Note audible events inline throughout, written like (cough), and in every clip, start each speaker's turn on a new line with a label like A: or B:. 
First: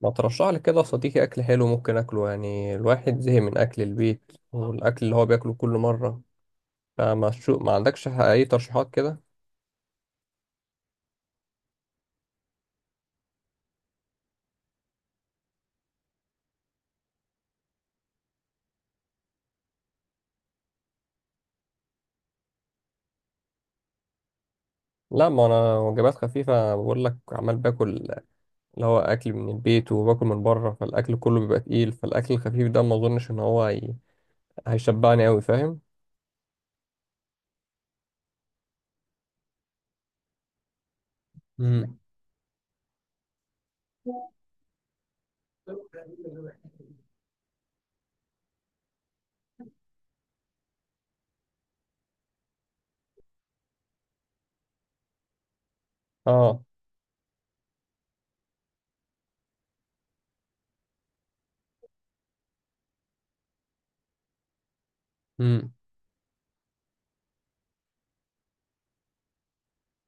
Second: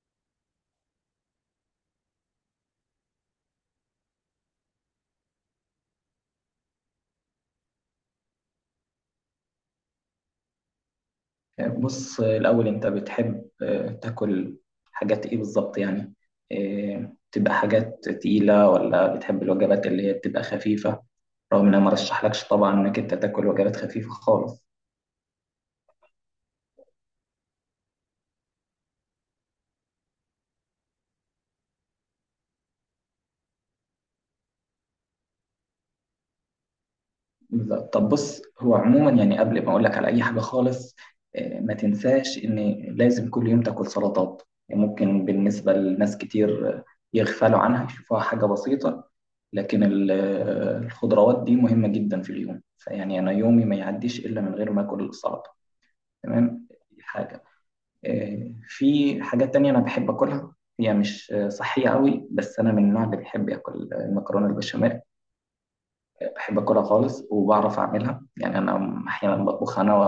A: ما ترشح لي كده يا صديقي اكل حلو ممكن اكله؟ يعني الواحد زهق من اكل البيت والاكل اللي هو بياكله كل مره. فما شو، ما عندكش اي ترشيحات كده؟
B: بص، الأول أنت بتحب تاكل حاجات إيه بالظبط يعني؟ تبقى حاجات تقيلة ولا بتحب الوجبات اللي هي بتبقى خفيفة؟ رغم إن أنا مرشحلكش طبعا إنك أنت تاكل وجبات خفيفة خالص.
A: لا، ما انا وجبات خفيفه بقول لك، عمال باكل اللي هو اكل من البيت وباكل من بره، فالاكل كله بيبقى تقيل، فالاكل الخفيف ده ما اظنش ان هو هيشبعني قوي، فاهم؟
B: بالظبط. طب بص هو عموما يعني قبل ما أقولك على أي حاجة خالص، ما
A: امم.
B: تنساش إن لازم كل يوم تاكل سلطات. يعني ممكن بالنسبة لناس كتير يغفلوا عنها يشوفوها حاجة بسيطة، لكن الخضروات دي مهمة جدا في اليوم، فيعني أنا يومي ما يعديش إلا من غير ما آكل السلطة.
A: اه.
B: تمام، دي حاجة. في حاجات تانية أنا بحب آكلها، هي مش صحية قوي، بس أنا من النوع اللي بيحب ياكل المكرونة البشاميل.
A: امم.
B: بحب آكلها خالص، وبعرف أعملها، يعني أنا أحيانا بطبخها أنا و-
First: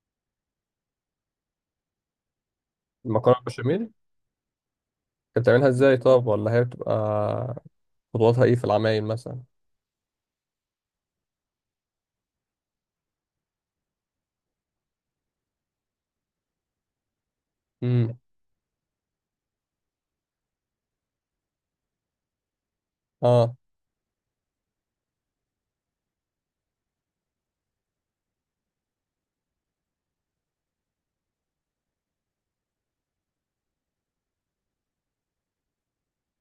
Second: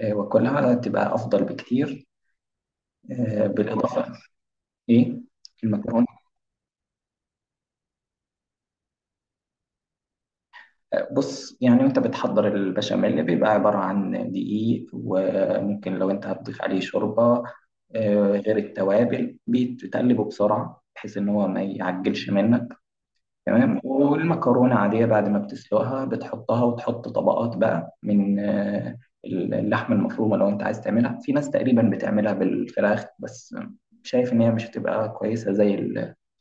B: آه، وآكلها تبقى أفضل بكتير.
A: المكرونه البشاميل
B: بالإضافة. إيه
A: انت بتعملها ازاي
B: المكرونة؟
A: طب؟ ولا هي بتبقى خطواتها ايه في العمايل مثلا؟
B: بص، يعني وانت بتحضر البشاميل بيبقى عبارة عن دقيق، وممكن لو انت هتضيف عليه شوربة
A: امم.
B: غير التوابل، بتقلبه بسرعة بحيث ان هو ما يعجلش منك.
A: اه.
B: تمام، والمكرونة عادية بعد ما بتسلقها بتحطها، وتحط طبقات بقى من اللحمة المفرومة. لو انت عايز تعملها، في ناس تقريبا بتعملها بالفراخ بس، شايف ان هي مش هتبقى كويسة زي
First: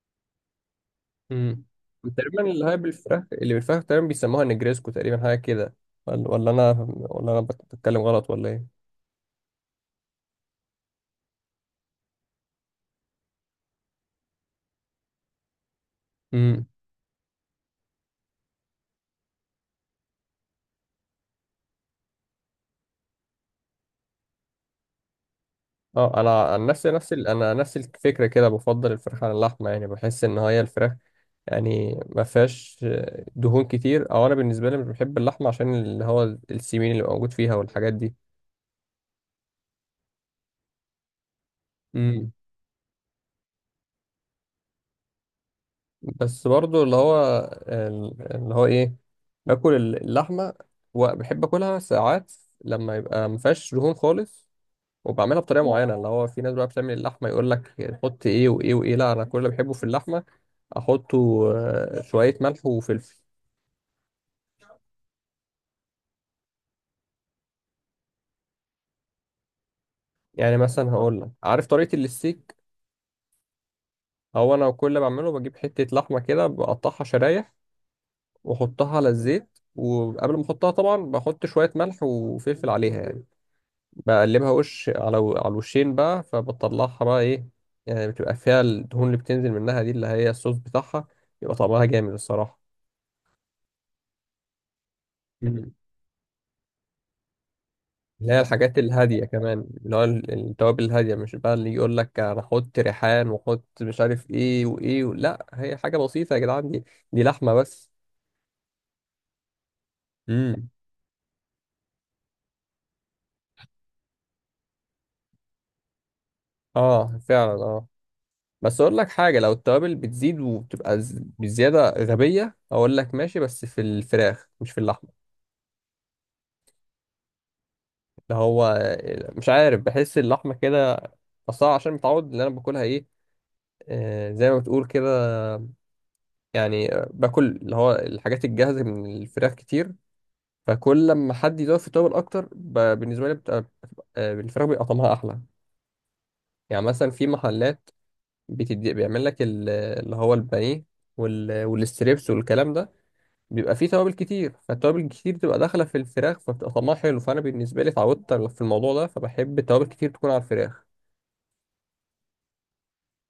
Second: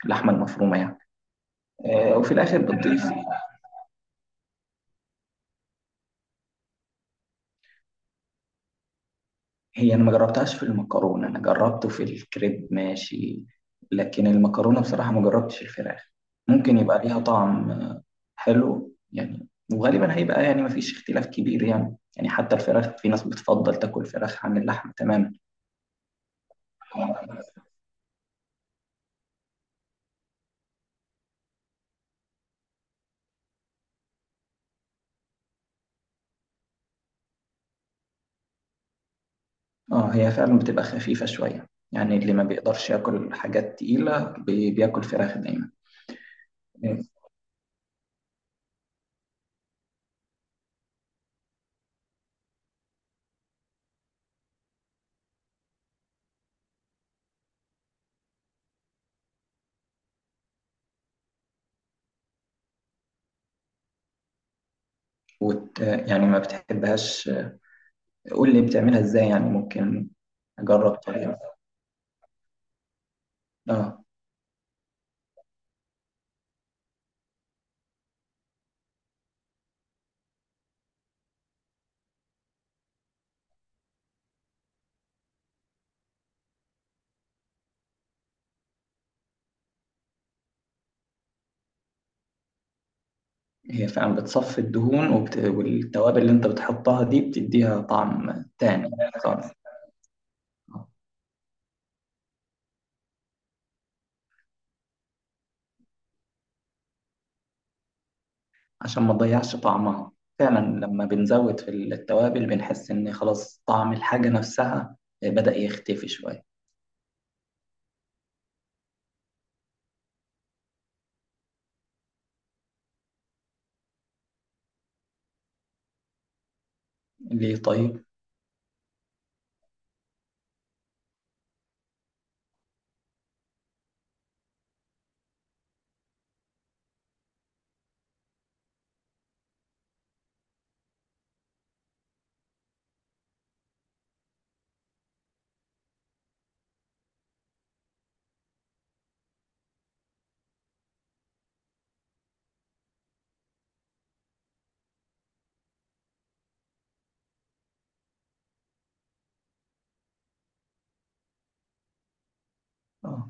B: اللحمة المفرومة يعني.
A: امم.
B: وفي
A: تقريبا
B: الاخر بتضيف.
A: اللي بالفراخ تقريبا بيسموها نجريسكو، تقريبا حاجه كده. ولا انا بتكلم غلط ولا ايه؟
B: هي انا ما جربتهاش في المكرونه، انا جربته في الكريب ماشي، لكن المكرونه بصراحه ما جربتش الفراخ.
A: امم.
B: ممكن يبقى ليها طعم حلو يعني، وغالبا هيبقى يعني ما فيش اختلاف كبير، يعني حتى الفراخ في ناس بتفضل تاكل فراخ عن اللحم تماما.
A: اه، انا عن نفسي، انا نفس الفكره كده، بفضل الفراخ على اللحمه، يعني بحس ان هي الفراخ يعني ما فيهاش دهون كتير، او انا بالنسبه لي مش بحب اللحمه عشان اللي هو السمين اللي موجود فيها والحاجات دي.
B: اه، هي فعلا بتبقى خفيفه شويه، يعني
A: امم.
B: اللي ما بيقدرش ياكل حاجات تقيله بياكل فراخ دايما.
A: بس برضو اللي هو ايه، باكل اللحمه وبحب اكلها ساعات لما يبقى ما فيهاش دهون خالص. وبعملها بطريقه معينه. اللي هو في ناس بقى بتعمل اللحمه يقول لك حط ايه وايه وايه، لا انا كل اللي بحبه في اللحمه احطه، شويه ملح وفلفل.
B: يعني ما بتحبهاش، قول لي بتعملها ازاي، يعني ممكن
A: يعني مثلا
B: اجرب
A: هقول لك،
B: طريقه.
A: عارف طريقه الستيك؟
B: اه،
A: هو انا كل اللي بعمله بجيب حته لحمه كده، بقطعها شرايح واحطها على الزيت، وقبل ما احطها طبعا بحط شويه ملح وفلفل عليها يعني، بقلبها وش على الوشين بقى، فبطلعها بقى ايه. يعني بتبقى فيها الدهون اللي بتنزل منها دي اللي هي الصوص بتاعها، يبقى طعمها جامد الصراحه.
B: هي فعلا بتصفي الدهون والتوابل اللي انت بتحطها دي بتديها
A: اللي هي
B: طعم
A: الحاجات
B: تاني
A: الهادية
B: خالص،
A: كمان، التوابل الهادية، مش بقى اللي يقول لك أنا أحط ريحان وأحط مش عارف إيه وإيه لا هي حاجة بسيطة يا جدعان دي. دي لحمة بس.
B: عشان ما تضيعش طعمها. فعلا
A: امم.
B: لما بنزود في التوابل بنحس ان خلاص طعم الحاجة نفسها بدأ يختفي شوية.
A: آه فعلا آه. بس أقول لك حاجة، لو التوابل بتزيد وبتبقى بزيادة غبية، أقول لك ماشي، بس في الفراخ مش في اللحمة.
B: ليه طيب؟
A: اللي هو مش عارف، بحس اللحمة كده أصلا عشان متعود اللي أنا باكلها إيه، زي ما بتقول كده. يعني باكل اللي هو الحاجات الجاهزة من الفراخ كتير. فكل لما حد يدور في توابل اكتر بالنسبه لي بتبقى الفراخ بيبقى طعمها احلى. يعني مثلا في محلات بيعمل لك اللي هو البانيه والستريبس والكلام ده. بيبقى فيه توابل كتير، فالتوابل الكتير بتبقى داخله في الفراخ فبتبقى طعمها حلو، فانا بالنسبه لي اتعودت في الموضوع ده فبحب التوابل كتير تكون على الفراخ.
B: اه،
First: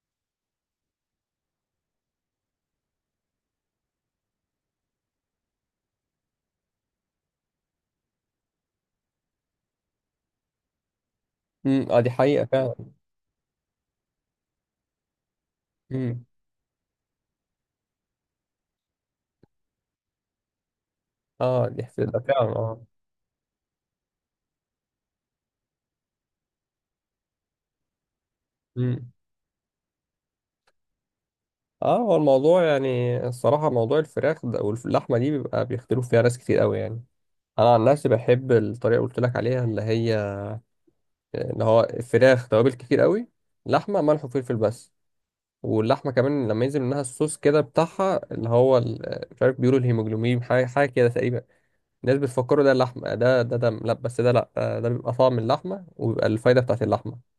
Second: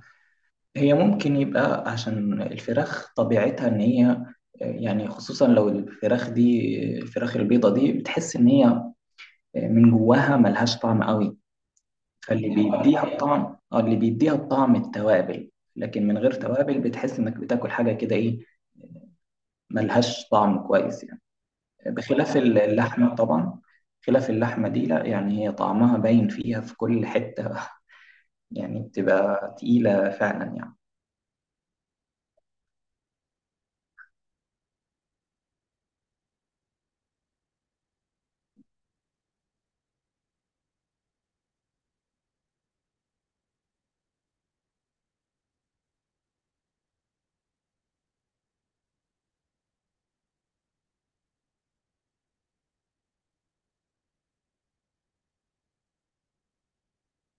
B: هي ممكن يبقى عشان الفراخ طبيعتها ان هي، يعني خصوصا لو الفراخ دي، الفراخ البيضة دي بتحس ان هي من جواها ملهاش طعم قوي.
A: امم. اه، دي حقيقه
B: فاللي
A: فعلا.
B: بيديها الطعم اه اللي بيديها الطعم التوابل، لكن من
A: امم.
B: غير توابل بتحس انك بتاكل حاجه كده، ايه ملهاش طعم كويس يعني.
A: اه، دي حقيقة
B: بخلاف
A: فعلا اه.
B: اللحمه طبعا، خلاف اللحمه دي لا، يعني هي طعمها باين فيها في كل حته (laughs) يعني
A: امم.
B: بتبقى تقيله فعلا يعني.
A: اه، هو الموضوع يعني الصراحه، موضوع الفراخ ده واللحمه دي بيبقى بيختلف فيها ناس كتير قوي يعني. انا عن نفسي بحب الطريقه اللي قلت لك عليها، اللي هو الفراخ توابل كتير قوي، لحمه ملح وفلفل بس. واللحمه كمان لما ينزل منها الصوص كده بتاعها مش عارف، بيقولوا الهيموجلوبين حاجه حاجه كده تقريبا. الناس بتفكروا ده اللحمه، ده دم، لا بس ده، لا، ده بيبقى طعم اللحمه وبيبقى الفايده بتاعت اللحمه.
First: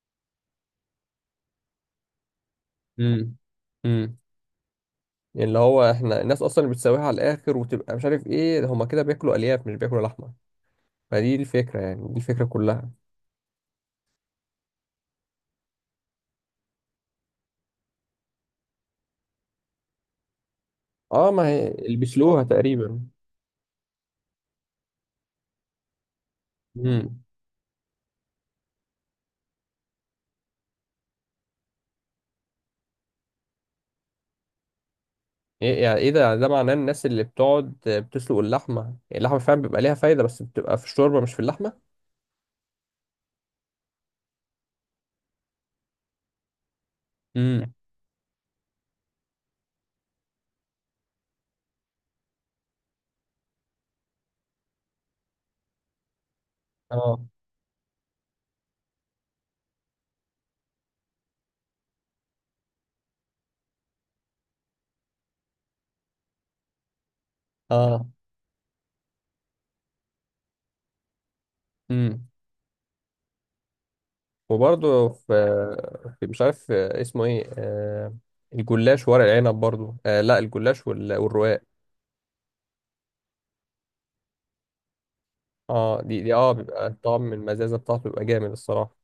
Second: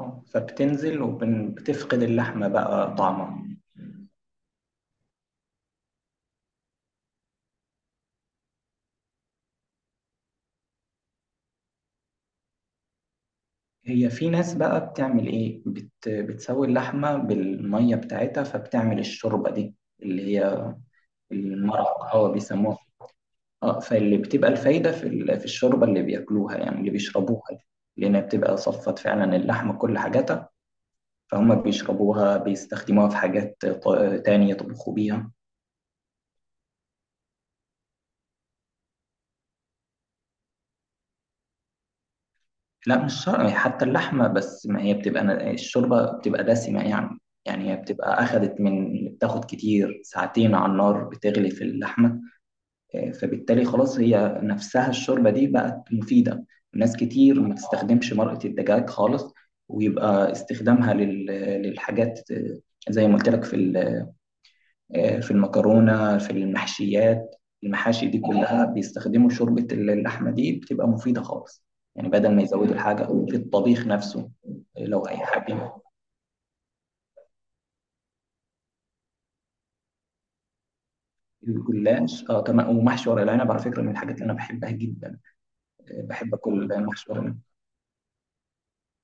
B: فبتنزل وبتفقد اللحمه بقى
A: امم.
B: طعمها.
A: امم. يعني اللي هو احنا الناس اصلا اللي بتسويها على الاخر وتبقى مش عارف ايه ده، هما كده بياكلوا الياف مش بياكلوا لحمه. فدي الفكره، يعني دي الفكره كلها.
B: هي في ناس بقى بتعمل بتسوي اللحمه بالميه بتاعتها، فبتعمل الشوربه دي اللي هي
A: اه، ما هي اللي
B: المرق او
A: بيسلوها
B: بيسموها.
A: تقريبا.
B: اه فاللي بتبقى الفايدة في في الشوربة اللي بياكلوها، يعني اللي
A: مم.
B: بيشربوها دي، لأنها بتبقى صفت فعلا اللحمة كل حاجاتها، فهم بيشربوها بيستخدموها في حاجات تانية يطبخوا بيها.
A: ايه يعني؟ ايه ده يعني؟ ده معناه الناس اللي بتقعد بتسلق اللحمه، يعني اللحمه فعلا بيبقى ليها فايده بس بتبقى في الشوربه مش في اللحمه.
B: لا مش شرط حتى اللحمة بس، ما هي بتبقى الشوربة بتبقى دسمة يعني. يعني
A: امم.
B: هي بتبقى أخدت من بتاخد كتير، ساعتين على النار بتغلي في اللحمة، فبالتالي خلاص هي نفسها الشوربة دي بقت مفيدة. ناس
A: اه،
B: كتير ما تستخدمش مرقة الدجاج خالص، ويبقى استخدامها للحاجات، زي ما قلت لك في ال- آه، في المكرونة، في المحشيات.
A: اه.
B: المحاشي دي كلها بيستخدموا شوربة اللحمة، دي بتبقى مفيدة خالص، يعني
A: امم.
B: بدل ما يزودوا الحاجة في الطبيخ نفسه. لو
A: وبرضه في
B: هيحبي
A: في مش عارف اسمه ايه، الجلاش ورق العنب برضه. آه لا، الجلاش والرقاق.
B: الجلاش، كمان ومحشي ورق العنب على فكرة من الحاجات اللي أنا بحبها جدا.
A: اه، دي
B: بحب
A: دي اه
B: أكل
A: بيبقى
B: محشي ورق
A: الطعم
B: العنب،
A: المزازه بتاعته بيبقى جامد الصراحه.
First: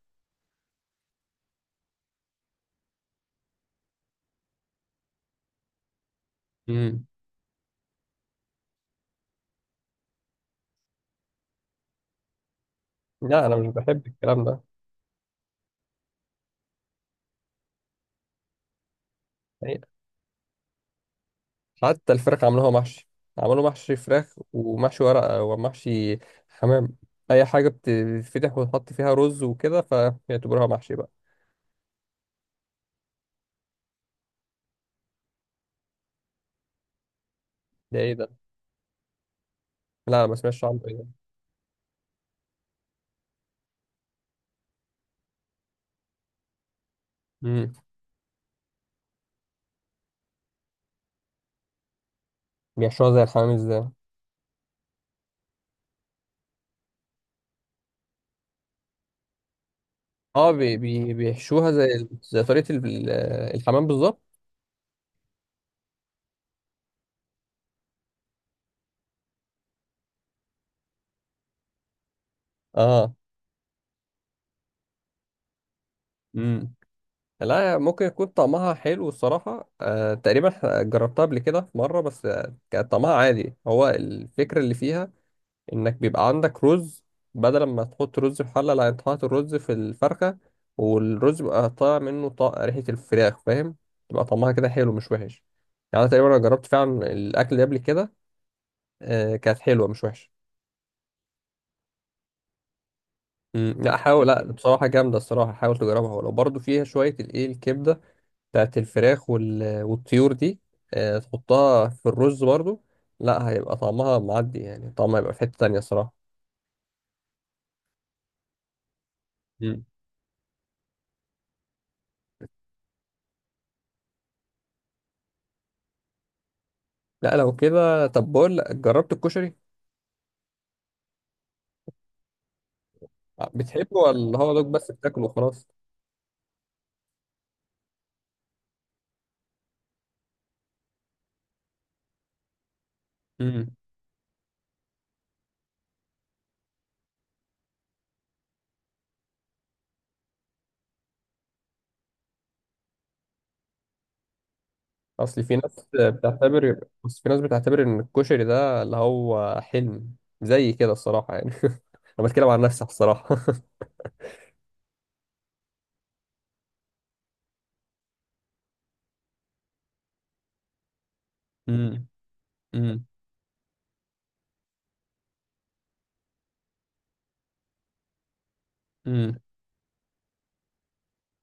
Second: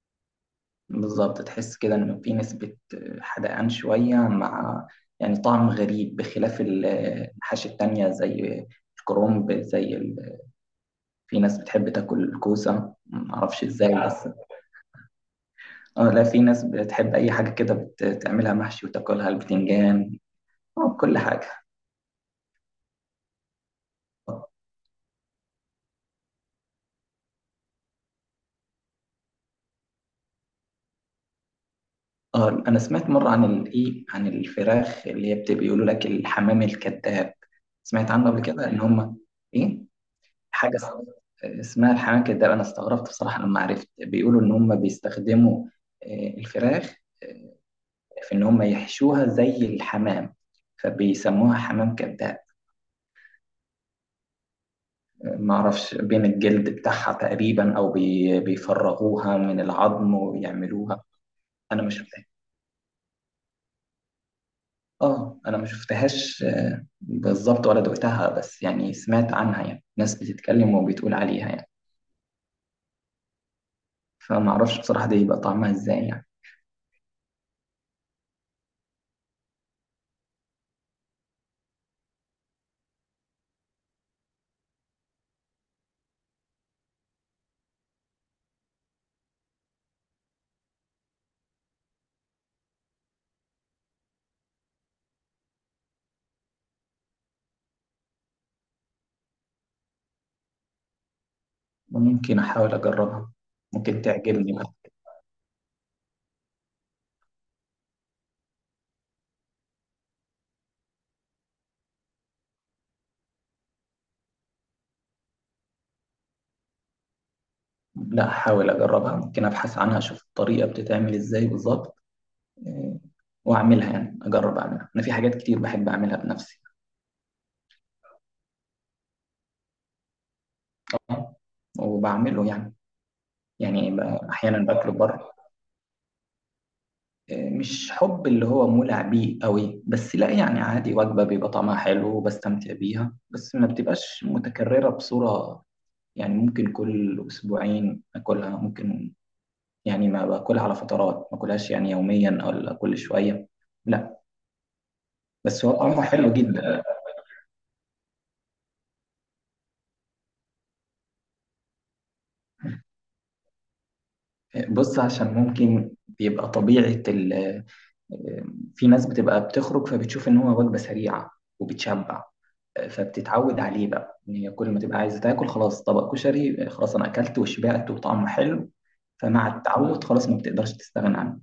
B: بالظبط تحس كده إن في نسبة حدقان شوية، مع يعني طعم غريب بخلاف
A: امم.
B: المحاشي التانية زي الكرنب، في ناس بتحب تاكل الكوسة
A: لا، انا
B: معرفش
A: مش
B: ازاي،
A: بحب
B: بس
A: الكلام ده.
B: اه، لا في ناس بتحب أي حاجة كده بتعملها محشي وتاكلها، البتنجان، كل حاجة.
A: حتى الفراخ عملوها محشي. عملوا محشي فراخ
B: اه،
A: ومحشي ورقة ومحشي حمام. أي حاجة بتتفتح وتحط فيها رز وكده فيعتبروها محشي بقى.
B: انا سمعت مره عن عن الفراخ اللي هي بيقولوا لك الحمام الكذاب،
A: ده
B: سمعت
A: إيه ده؟
B: عنه قبل كده ان هم، ايه
A: لا، أنا ما سمعتش
B: حاجه
A: عنه، إيه ده؟
B: اسمها الحنكه. ده انا استغربت بصراحه لما عرفت بيقولوا ان هم بيستخدموا الفراخ
A: مم.
B: في ان هم يحشوها زي الحمام، فبيسموها حمام كذاب.
A: بيحشوها زي الحمام إزاي؟
B: ما اعرفش، بين الجلد بتاعها تقريبا، او بيفرغوها من العظم
A: أه، بي
B: ويعملوها.
A: بي بيحشوها
B: انا
A: زي
B: ما شفتها
A: زي طريقة الحمام بالظبط؟
B: اه انا ما شفتهاش بالظبط ولا دقتها، بس يعني سمعت عنها، يعني ناس بتتكلم وبتقول عليها يعني،
A: أه.
B: فما اعرفش بصراحه دي يبقى طعمها ازاي يعني.
A: مم. لا، ممكن يكون طعمها حلو الصراحة، تقريبا جربتها قبل كده في مرة بس كان طعمها عادي. هو الفكرة اللي فيها انك بيبقى عندك رز، بدل ما تحط رز في حله، لا انت حاطط الرز في الفرخه، والرز بيبقى طالع منه ريحه الفراخ، فاهم؟ تبقى طعمها كده حلو مش وحش. يعني أنا تقريبا جربت فعلا الاكل ده قبل كده. آه، كانت حلوه مش وحشه.
B: وممكن احاول اجربها،
A: مم، لا
B: ممكن
A: حاول، لا
B: تعجبني.
A: بصراحه جامده الصراحه، حاول تجربها، ولو برضو فيها شويه الايه الكبده بتاعت الفراخ والطيور دي. آه، تحطها في الرز برضو. لا هيبقى طعمها معدي، يعني طعمها هيبقى في حته تانيه الصراحه.
B: لا هحاول أجربها، ممكن أبحث
A: مم.
B: عنها أشوف الطريقة بتتعمل إزاي بالظبط. آه، وأعملها، يعني أجرب أعملها أنا، في حاجات كتير بحب أعملها بنفسي،
A: لا لو كده، طب بقول لك، جربت الكشري؟
B: وبعمله يعني يعني
A: بتحبه
B: ب-
A: ولا هو
B: أحيانا
A: دوك بس
B: باكله
A: بتاكله
B: بره،
A: وخلاص؟
B: مش حب اللي هو مولع بيه قوي، بس لا يعني عادي، وجبة بيبقى طعمها حلو وبستمتع بيها، بس ما
A: امم.
B: بتبقاش متكررة بصورة، يعني ممكن كل أسبوعين أكلها، ممكن يعني ما باكلها على فترات، ما أكلهاش يعني يوميا أو كل شوية، لا.
A: اصل في
B: بس هو
A: ناس
B: طعمه حلو
A: بتعتبر
B: جدا.
A: بس في ناس بتعتبر ان الكشري ده اللي هو حلم، زي كده الصراحه يعني. (laughs) انا بتكلم عن نفسي الصراحه.
B: بص عشان ممكن بيبقى طبيعة ال آه، في ناس بتبقى بتخرج فبتشوف إن هو وجبة سريعة،
A: (laughs) امم.
B: وبتشبع،
A: امم.
B: فبتتعود عليه بقى إن هي كل ما تبقى عايزة تاكل خلاص طبق كشري، خلاص أنا أكلت وشبعت وطعمه حلو،
A: امم.
B: فمع التعود خلاص ما بتقدرش تستغنى عنه.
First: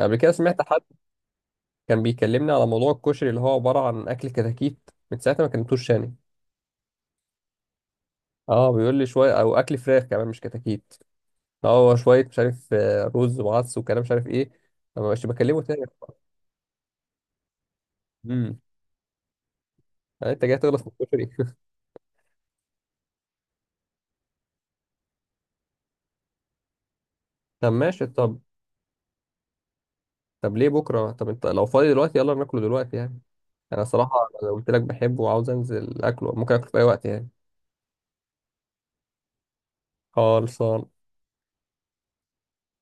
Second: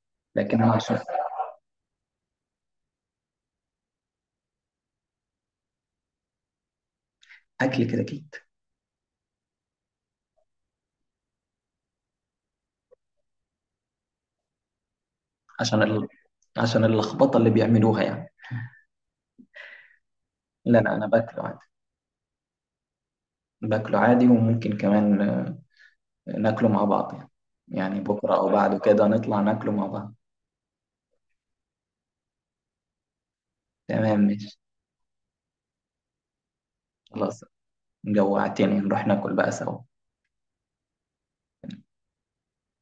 A: قبل كده
B: لكن
A: سمعت
B: هو
A: حد
B: عشان
A: كان بيكلمني على موضوع الكشري، اللي هو عباره عن اكل كتاكيت. من ساعتها ما كلمتوش تاني.
B: أكل كده أكيد،
A: اه، بيقول لي شويه، او اكل فراخ كمان مش كتاكيت. هو شويه مش عارف رز وعدس وكلام مش عارف ايه. ما بقاش بكلمه
B: عشان
A: تاني.
B: ال... عشان اللخبطة اللي بيعملوها يعني.
A: امم. يعني انت جاي
B: لا
A: تغلط في
B: لا، أنا باكله
A: الكشري؟
B: عادي، باكله عادي، وممكن كمان ناكله مع بعض يعني،
A: (laughs) طب
B: يعني
A: ماشي
B: بكرة
A: طب.
B: أو بعده كده نطلع ناكله مع بعض.
A: طب ليه بكره؟ طب انت لو فاضي دلوقتي يلا ناكله دلوقتي يعني. انا صراحه،
B: تمام
A: لو
B: ماشي،
A: قلت لك بحبه وعاوز انزل اكله، ممكن اكله في اي وقت يعني.
B: خلاص جوعتني نروح ناكل بقى سوا.
A: خالص.